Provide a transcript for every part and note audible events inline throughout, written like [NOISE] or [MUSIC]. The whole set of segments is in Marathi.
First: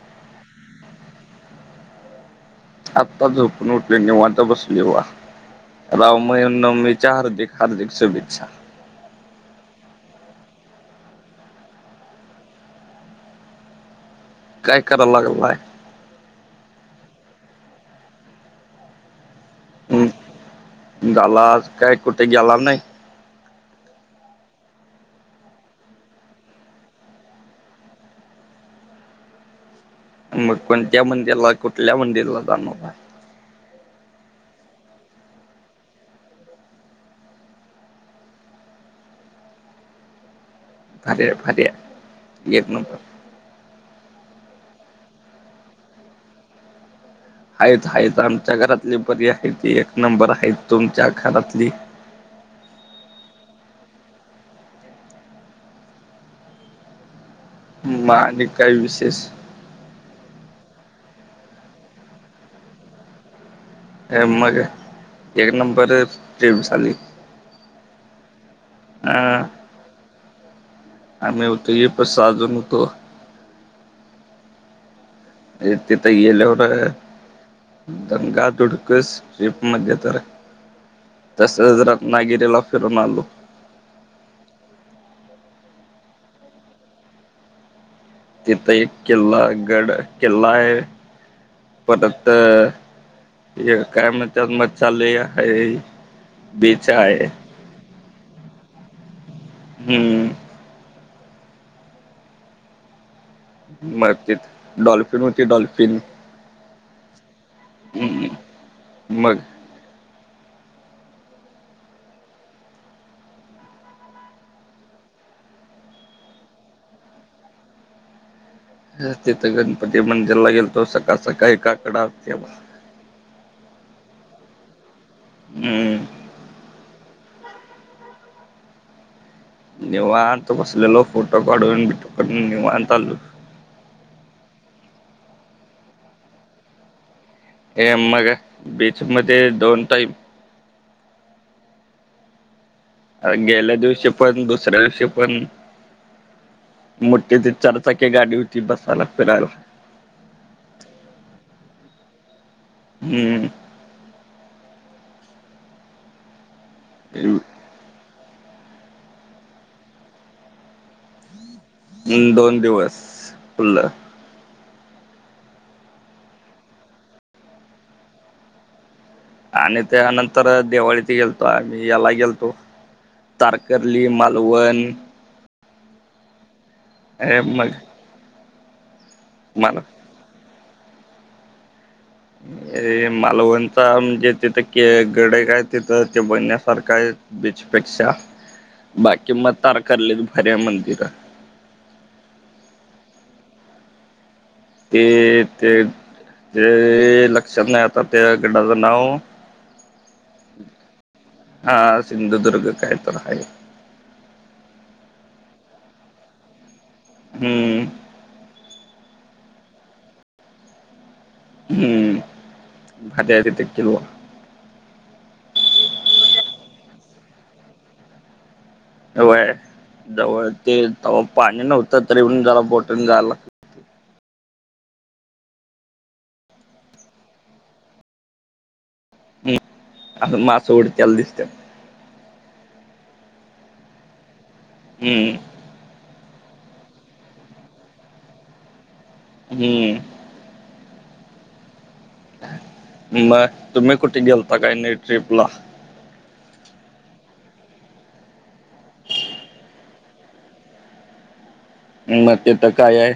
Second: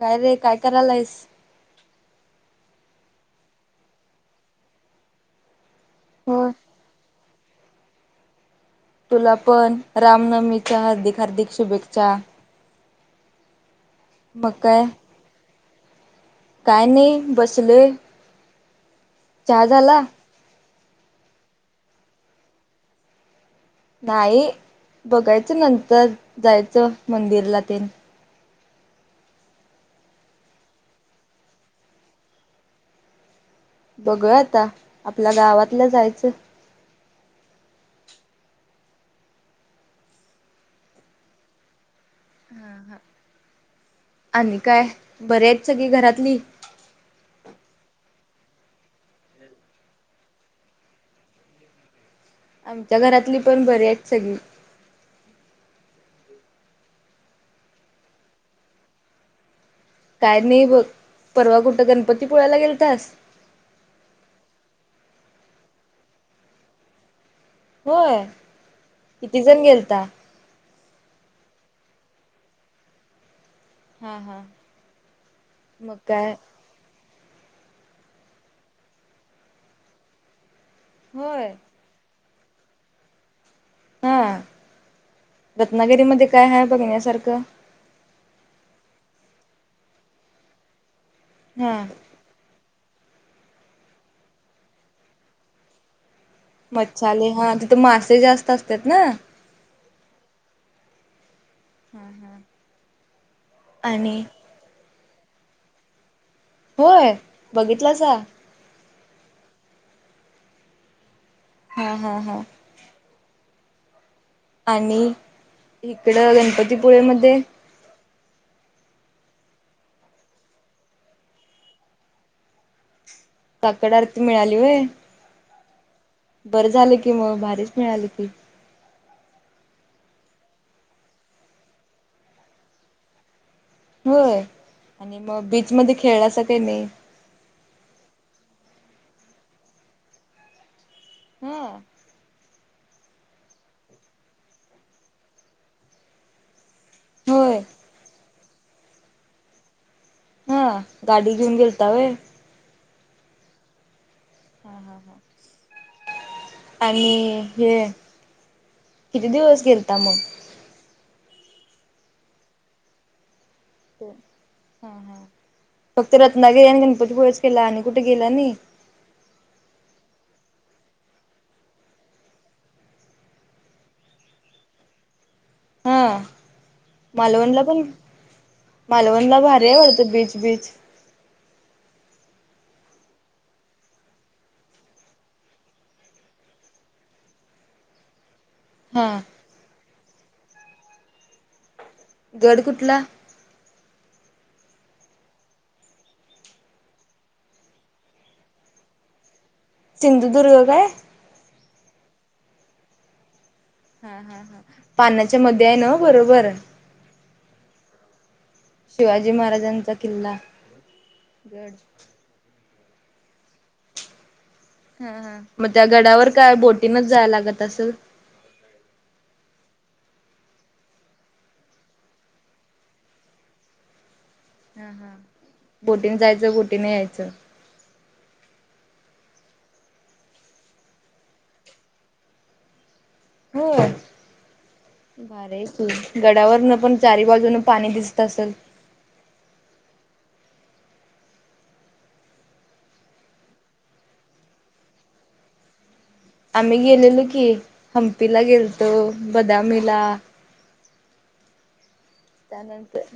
काय रे काय करालायस आत्ता झोपून उठलाेय निवांत बसलो बघा राम होय. नवमीच्या हार्दिक हार्दिक शुभेच्छा तुला पण रामनवमीच्या हार्दिक हार्दिक शुभेच्छा काय? कराय लागलय काय नाही बसलोय. चहा झाला? हम्म, झाला, आज काय कुठे गेला नाही? नाही बघायचं नंतर जायचं मंदिरला ते. मग कोणत्या मंदिरला कुठल्या मंदिरला जाणार आहेत? बघूया आता आपल्या गावातल्या जायचयं. भारीय, भारीय. हा हा आणि काय बरी आहेत सगळी घरातली? आहेत, आहेत आमच्या घरातली बरी आहेत ती एक नंबर आहेत, तुमच्या घरातली? आमच्या घरातली पण बरी आहेत सगळी. मा आणि काही विशेष? काय नाही बघ, परवा कुठं गणपती पुळ्यायला गेलतास? एक नंबर, एक नंबर देव झाले. होय, अं, किती जण गेलता? आम्ही होतो की मस सहा जण होतो. हां हां. एक तिथ गेल्यावर दंगा दुडकस लिफ्ट मध्ये जरा होय. तस जरा नागीरे लॉक करून आलो. हा रत्नागिरी मध्ये काय हाय बघण्यासारखं? तिथ एक किल्ला, गड किल्ला आहे हा परत तर काय म्हणतात मच्छ्या आनलया हे मच्छालय हा तिथं मासे जास्त असतात ना? हम्म. हम्म हम्म [INAUDIBLE] मग तीथ डॉल्फिन होती डॉल्फिन. होय. बघितलासा हम्म, मग हां हां हां. आणि इकडं गणपतीपुळे मध्ये? तिथं गणपती मंदिरला गेलतो सकाळ, सकाळी काकड आरती आहे म्हणून. काकड आरती मिळाली होय? हम्म. बरं झाल की मग भारीच मिळाली की. निवांत बसलेलो फोटो काढून, काढून निवांत आलो. होय, आणि मग बीच मध्ये खेळला असं काही नाही? ए मग बीच मध्ये दोन टाईम हम्म. गेल्या दिवशी पण दुसऱ्या दिवशी पण मोठीे ती होय चारचाकी गाडी होती बसायला फिरायला. हा गाडी घेऊन गेलता होय? हम्म. हा हा ह आणि हे किती दिवस गेलता मग? हम्म, दोन दिवस फुल्ल. हा हा फक्त रत्नागिरी आणि गणपतीपुळेच केला आणि कुठे गेला नही! आणि त्यानंतर दिवाळीत गेलतो आम्ही याला गेलतो. तारकर्ली, मालवण. हे मालवण ला मग पण, मालवणला भारीय मला वाटतं बीच बीच. अरे मालवणचा म्हणजे तिथं के गडे आहे काय तिथं ते बघण्यासारखा आहे. बीचपेक्षा हा बाकी म तारकर्ली त भर्या मंदिरं. गड कुठला? ते ते ते लक्षात नाही आता त्या गड्डाचं नाव. सिंधुदुर्ग काय? हा सिंधुदुर्ग काही तर आहे. पान्या च्या मध्ये आहे ना बरोबर. हूं! शिवाजी महाराजांचा किल्ला. गड हूं भात्यादी ते किलवा. हा हा मग त्या गडावर काय बोटीनच जाया लागत असल. वय जवळ ते तवा पाणी नव्हतं तरी हुन जरा बोटीन जायला लाग. बोटीन जायचं, बोटीन यायचं. हं आसं मासं उडतेला दिसत्या. हो हम्म भारी! गडावर न पण चारी बाजून पाणी दिसत असल. हूं! म तुम्ही कुठे गेलता काय नाही ट्रिप ला? आम्ही गेलेलो की हंम्मपीला गेलतो बदामीला. मग तिथं काय आहे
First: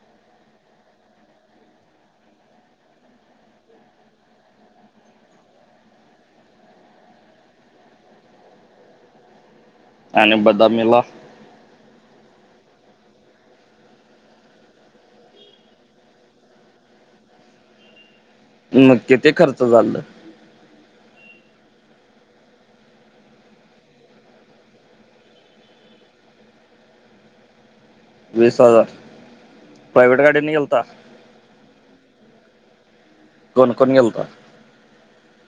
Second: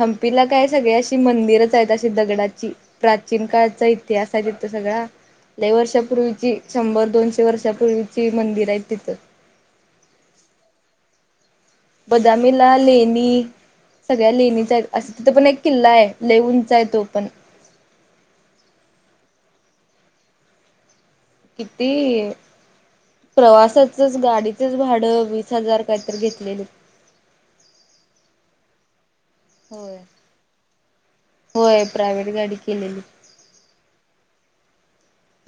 हंम्मपीला काय सगळी अशी मंदिरच आहेत, अशी दगडाची. प्राचीन काळचा इतिहास आहे तिथ सगळा. लयी वर्षा पूर्वीची, शंभर दोनशे वर्षापूर्वीची मंदिर आहे तीत. आणि बदामीला? बदामीला ला लेनी. सगळ्या लेणीच आहेत, असं तिथं पण एक किल्ला आहे, लय उंच आहे तो पण. मग किती खर्च झाल. किती? प्रवासाचच गाडीचच भाडं वीस हजार काहीतरी घेतलेले. वीस हजार होय प्रायवेट गाडीनी गेलता! होय प्रायव्हेट गाडी केलेली. कोण कोण गेलता?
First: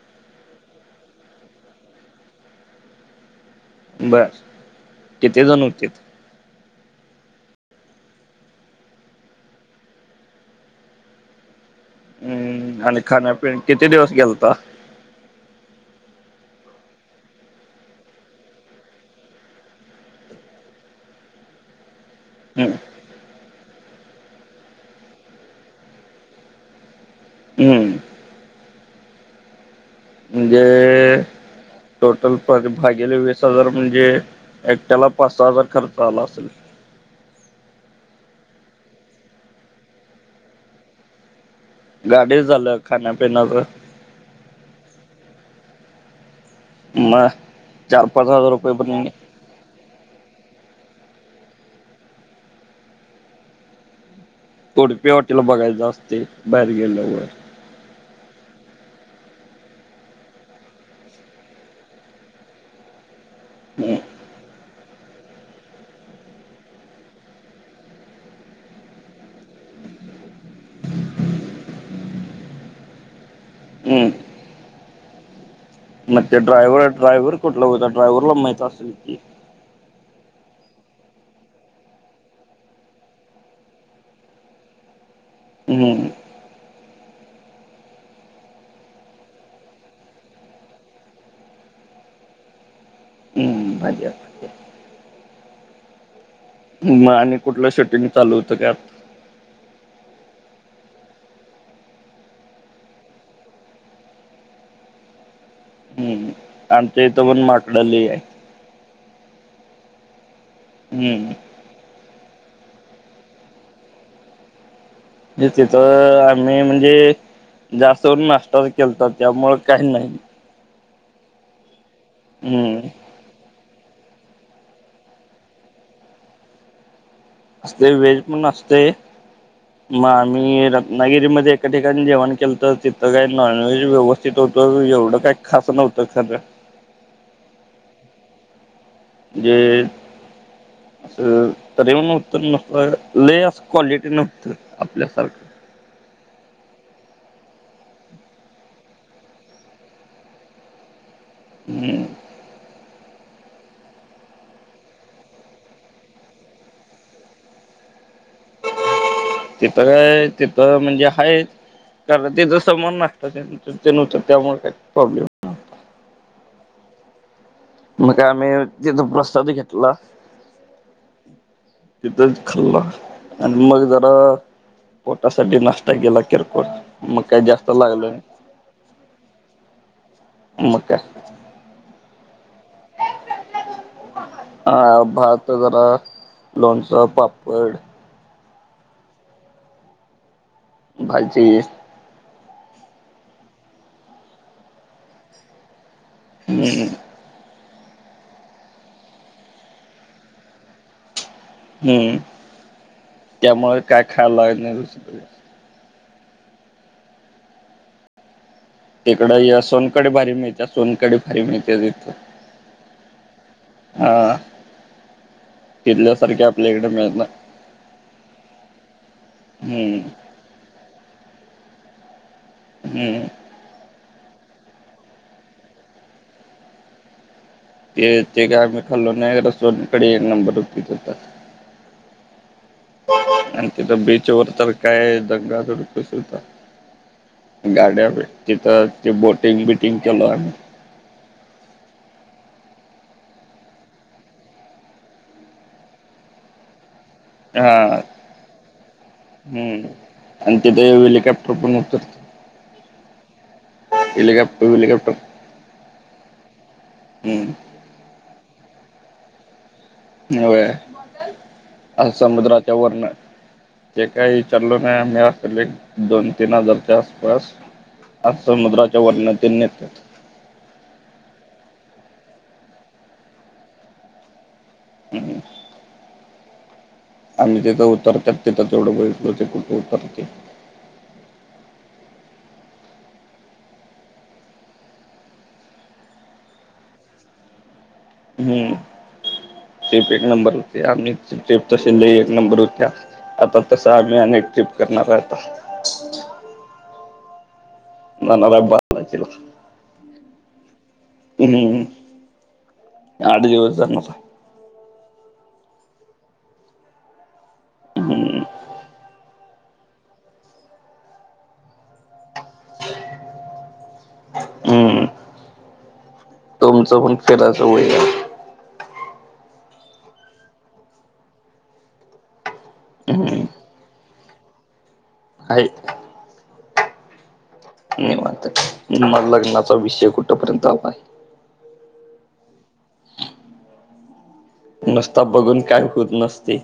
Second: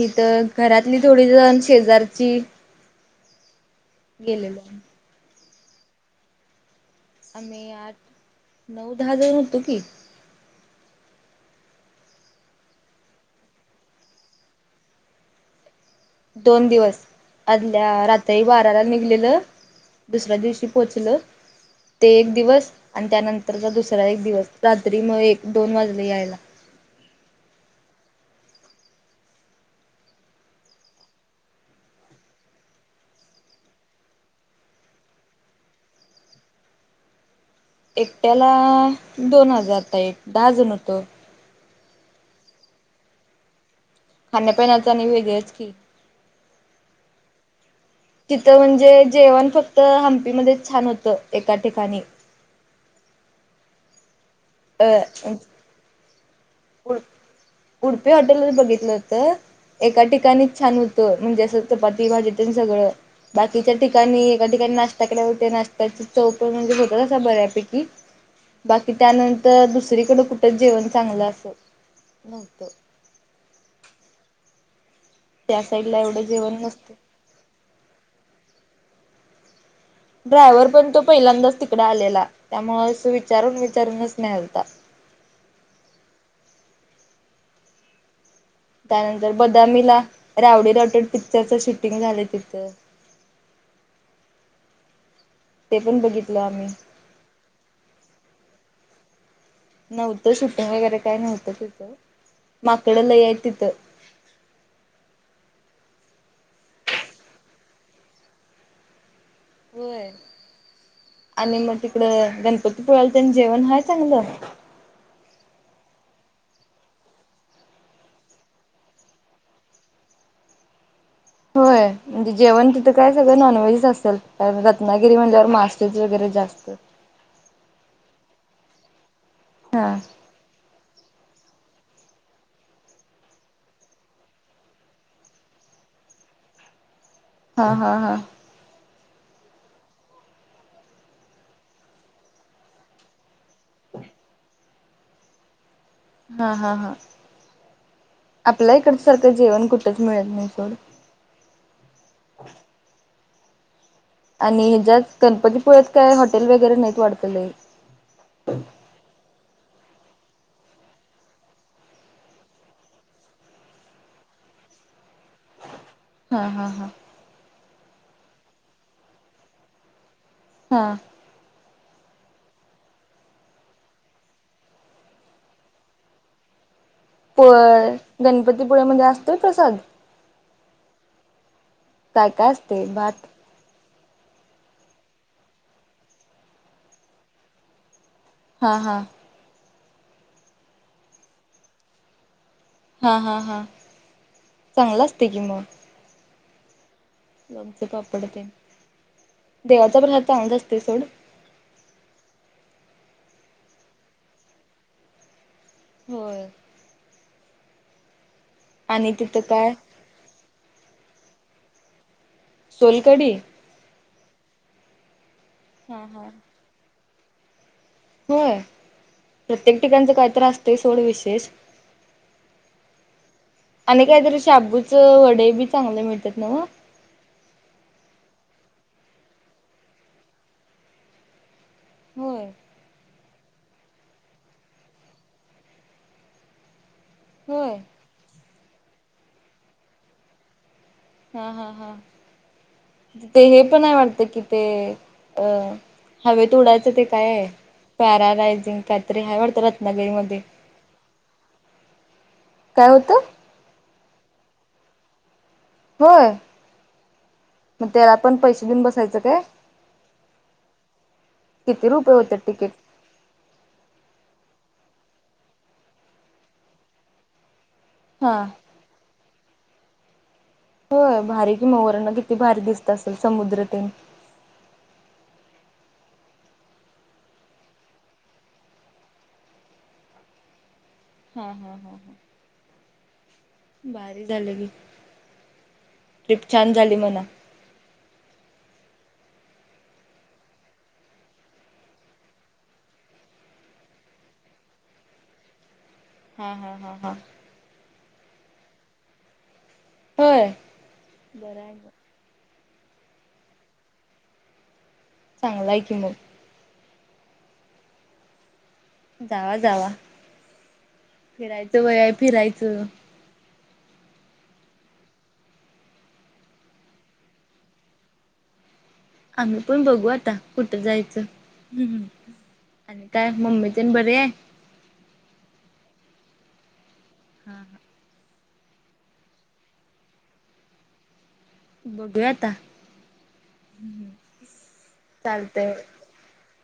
अ घरातली थोडी जण शेजारची. बरं गेलेलो किती जण होत्यात? आम्ही आठ नऊ दहा जण होतो की. हूं आणि खाण्यापिण किती दिवस गेलता. दोन दिवस आदल्या रात्री बाराला निघलेलं. दुसऱ्या दिवशी पोहोचलं ते. दिवस हम्म आणि त्यानंतरचा दुसरा एक दिवस, रात्री मग एक दोन वाजले यायला. हूं! म्हणजे! टोटल भागेले वीस हजार म्हणजे, एकट्याला पाच सहा हजार खर्च आला असेल. एकट्याला दोन हजारचा एक, दहा जण होतो. गाडी झालं खाण्यापिण्याच? खाण्यापिण्याचं आणि वेगळेच की. मग चार पाच हजार तिथं रुपये म्हणजे पण जेवण फक्त तर हंम्मपी मध्येच छान होतं एका ठिकाणी. उडपी हॉटेल अ बघायचं असतय, बाहेर गेल्यावर. उडपी हॉटेलच बघितलं होतं एका ठिकाणीच छान हुतं म्हणजे असं चपाती भाजीतेन सगळं बाकीच्या हम्म ठिकाणी एका काणी, नाश्ता केल्यावर नाष्ट्याची चव पण वेगळं असं बऱ्यापैकी. बाकी त्यानंतर दुसरीकडं कुठं जेवण चांगलं अस नव्हतं हम्म त्या साईडला एवढं मग ते जेवण ड्रायव्हर, नसतं. ड्रायव्हर कुठंला होता, ड्रायव्हरला माहित असेल की ड्रायव्हर पण तो पहिल्यांदाच तिकड आलेला त्यामुळं अस विचारून, विचारूनच नेलता. हम्म त्यानंतर बदामीला रावडी राठोड पिक्चरच शूटिंग झालंय तिथं. अच्छा ते पण बघितलं आम्ही म आणि कुठलं? शुटिंग चालू होतं त्यात? नव्हतं शूटिंग वगैरे काय नव्हतं तिथं, माकडं लई हाईत तिथं. हम्म, हम्मं आणि ते इथं पण माकड लई हाय. व्हयं हम्म आणि मग तिकड, गणपतीपुळ्याला त्येन जेवण हाय चांगलं? तिथं आम्ही म्हणजे, जास्त करून नाष्टाच केलता त्यामुळं काही नाही. होय, म्हणजे जेवण हम्म तिथं काय सगळ नॉनव्हेज असल, रत्नागिरी म्हणल्यावर मासं वगैरे जास्त ते व्हेज पण असतय हा मा आम्ही रत्नागिरीमध्ये एका ठिकाणी जेवण केलंत तिथं काय नॉनव्हेज व्यवस्थित होतं, एवढं काय खासं नव्हतं खरं हा, हा, हा जे असं, तरी नव्हत नस, लई अस क्वालिटी नव्हत, आपल्यासारखं. हा, हा, हा आपल्या इकडच्या सारखं जेवण कुठंच मिळत नाही सोड. हम्मं [UNINTELLIGIBLE] आणि ह्येज्यायात गणपतीपुळ्यात काय हॉटेल वगैरे नाहीत वाटतं लई तिथ काय तिथं म्हणजे हाय. कारण त्येच्या समोर नाश्ता तेन हुतीत त्यामुळे काय प्रॉब्लेम. हा, हा, हा म काय आम्ही तिथं प्रसाद घेतला. हां तिथंच खल्ला आणि मग जरा पोटासाठी नाश्ता केेला किरकोळ मग काय जास्त होय लागलं नाही गणपतीपुळेमध्ये असतोय प्रसाद? मग काय काय काय असतय भात? हा. भात जरा लोणचं, पापड. हां. हां. भाजी. हा हा हा. चांगल असतय की म. हम्म. लोणचं, पापड तेन. देवाचा [UNINTELLIGIBLE] चांगल असतय सोड. हम्म. त्यामुळे काय खायला लागत नाही दुसरीकडं. होय. आणि तिकड तिथं या काय सोलकढी भारी मिळतया. सोनकढी भारी मिळते तिथे. सोलकढी? हां. हा हा तिथल्यासारखी आपल्याइकडे मिळत नाही. व्हय? प्रत्येक हम्म ठिकाणच काहीतर असतय सोड विशेष. हम्म. आणि काहीतरी शाबूचं वडे बी चांगले मिळतात नव्ह? ते ते काय आम्ही खाल्लो नाय. रस्तोरंट कडे [UNINTELLIGIBLE] होय. आणि तिथं बीचवर तर काय? [UNINTELLIGIBLE] कसं होता होय गाड्या हेत तिथ ते बोटींग बिंटींग केल आम्ही. हा हा हा. म ते हे पण ए वाटत तिथे. ते अ हवेत उडायचं ते- काय? हा पॅरालायझिंग काहीतरी हाय वाटतं हम्म रत्नागिरी मधे. आणि तिथे हेलिकॉप्टर पण उतरत काय होतं? हेलिकॉप्टर. हलिकॉप्टर. होय? हम्म मग त्याला आपण पैसे देऊन बसायचं का? होय. अस होते तिकीट? समुद्राच्या वरन. ते काही विचारल नाही आम्ही. असले एक दोन तीन हजारच्या आसपास. हा. अस समुद्राच्या वरन ते नेत. होय? भारी कि म वरन किती भारी दिसत असेल समुद्रतेन. हम्म. आणि जिथं उतरतात तिथं तेवढं बसलो ते कुठं उतरते. हा हां हां हां. भारी झालं की. ट्रिप छान झाली म्हणा. हम्म. एक एक नंबर होते. आम्हीच तसेही एक नंबर होत्या. आता तस आम्ही अनेक ट्रिप करणार आहे आता. हां. हां. हां. हां. होय बरं आहे मग [UNINTELLIGIBLE] आठ दिवस [UNINTELLIGIBLE] चांगलय की मग. हम्म. जावा जावा. फिरायचं वय आहे फिरायचं. हम्म तुमचं पण फिरायचं वय ए. आम्ही पण बघू आता कुठं जायचं? आणि काय? मम्मी तेन बरे ए? आहे. हा. हा निवांत माल लग्नाचा विषय कुठपर्यंत [UNINTELLIGIBLE] आहे? बघूया आता हम्म. नसता बघून काय होत नसते.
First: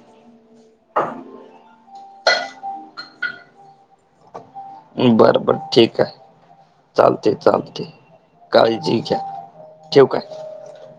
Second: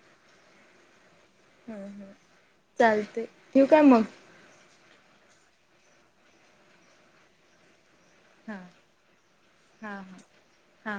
हम्म हम्म चालतोय ठेवू काय मग? बरं बरं ठीक आहे चालते चालते. हा काळजी घ्या हा ठेवू काय हा हा.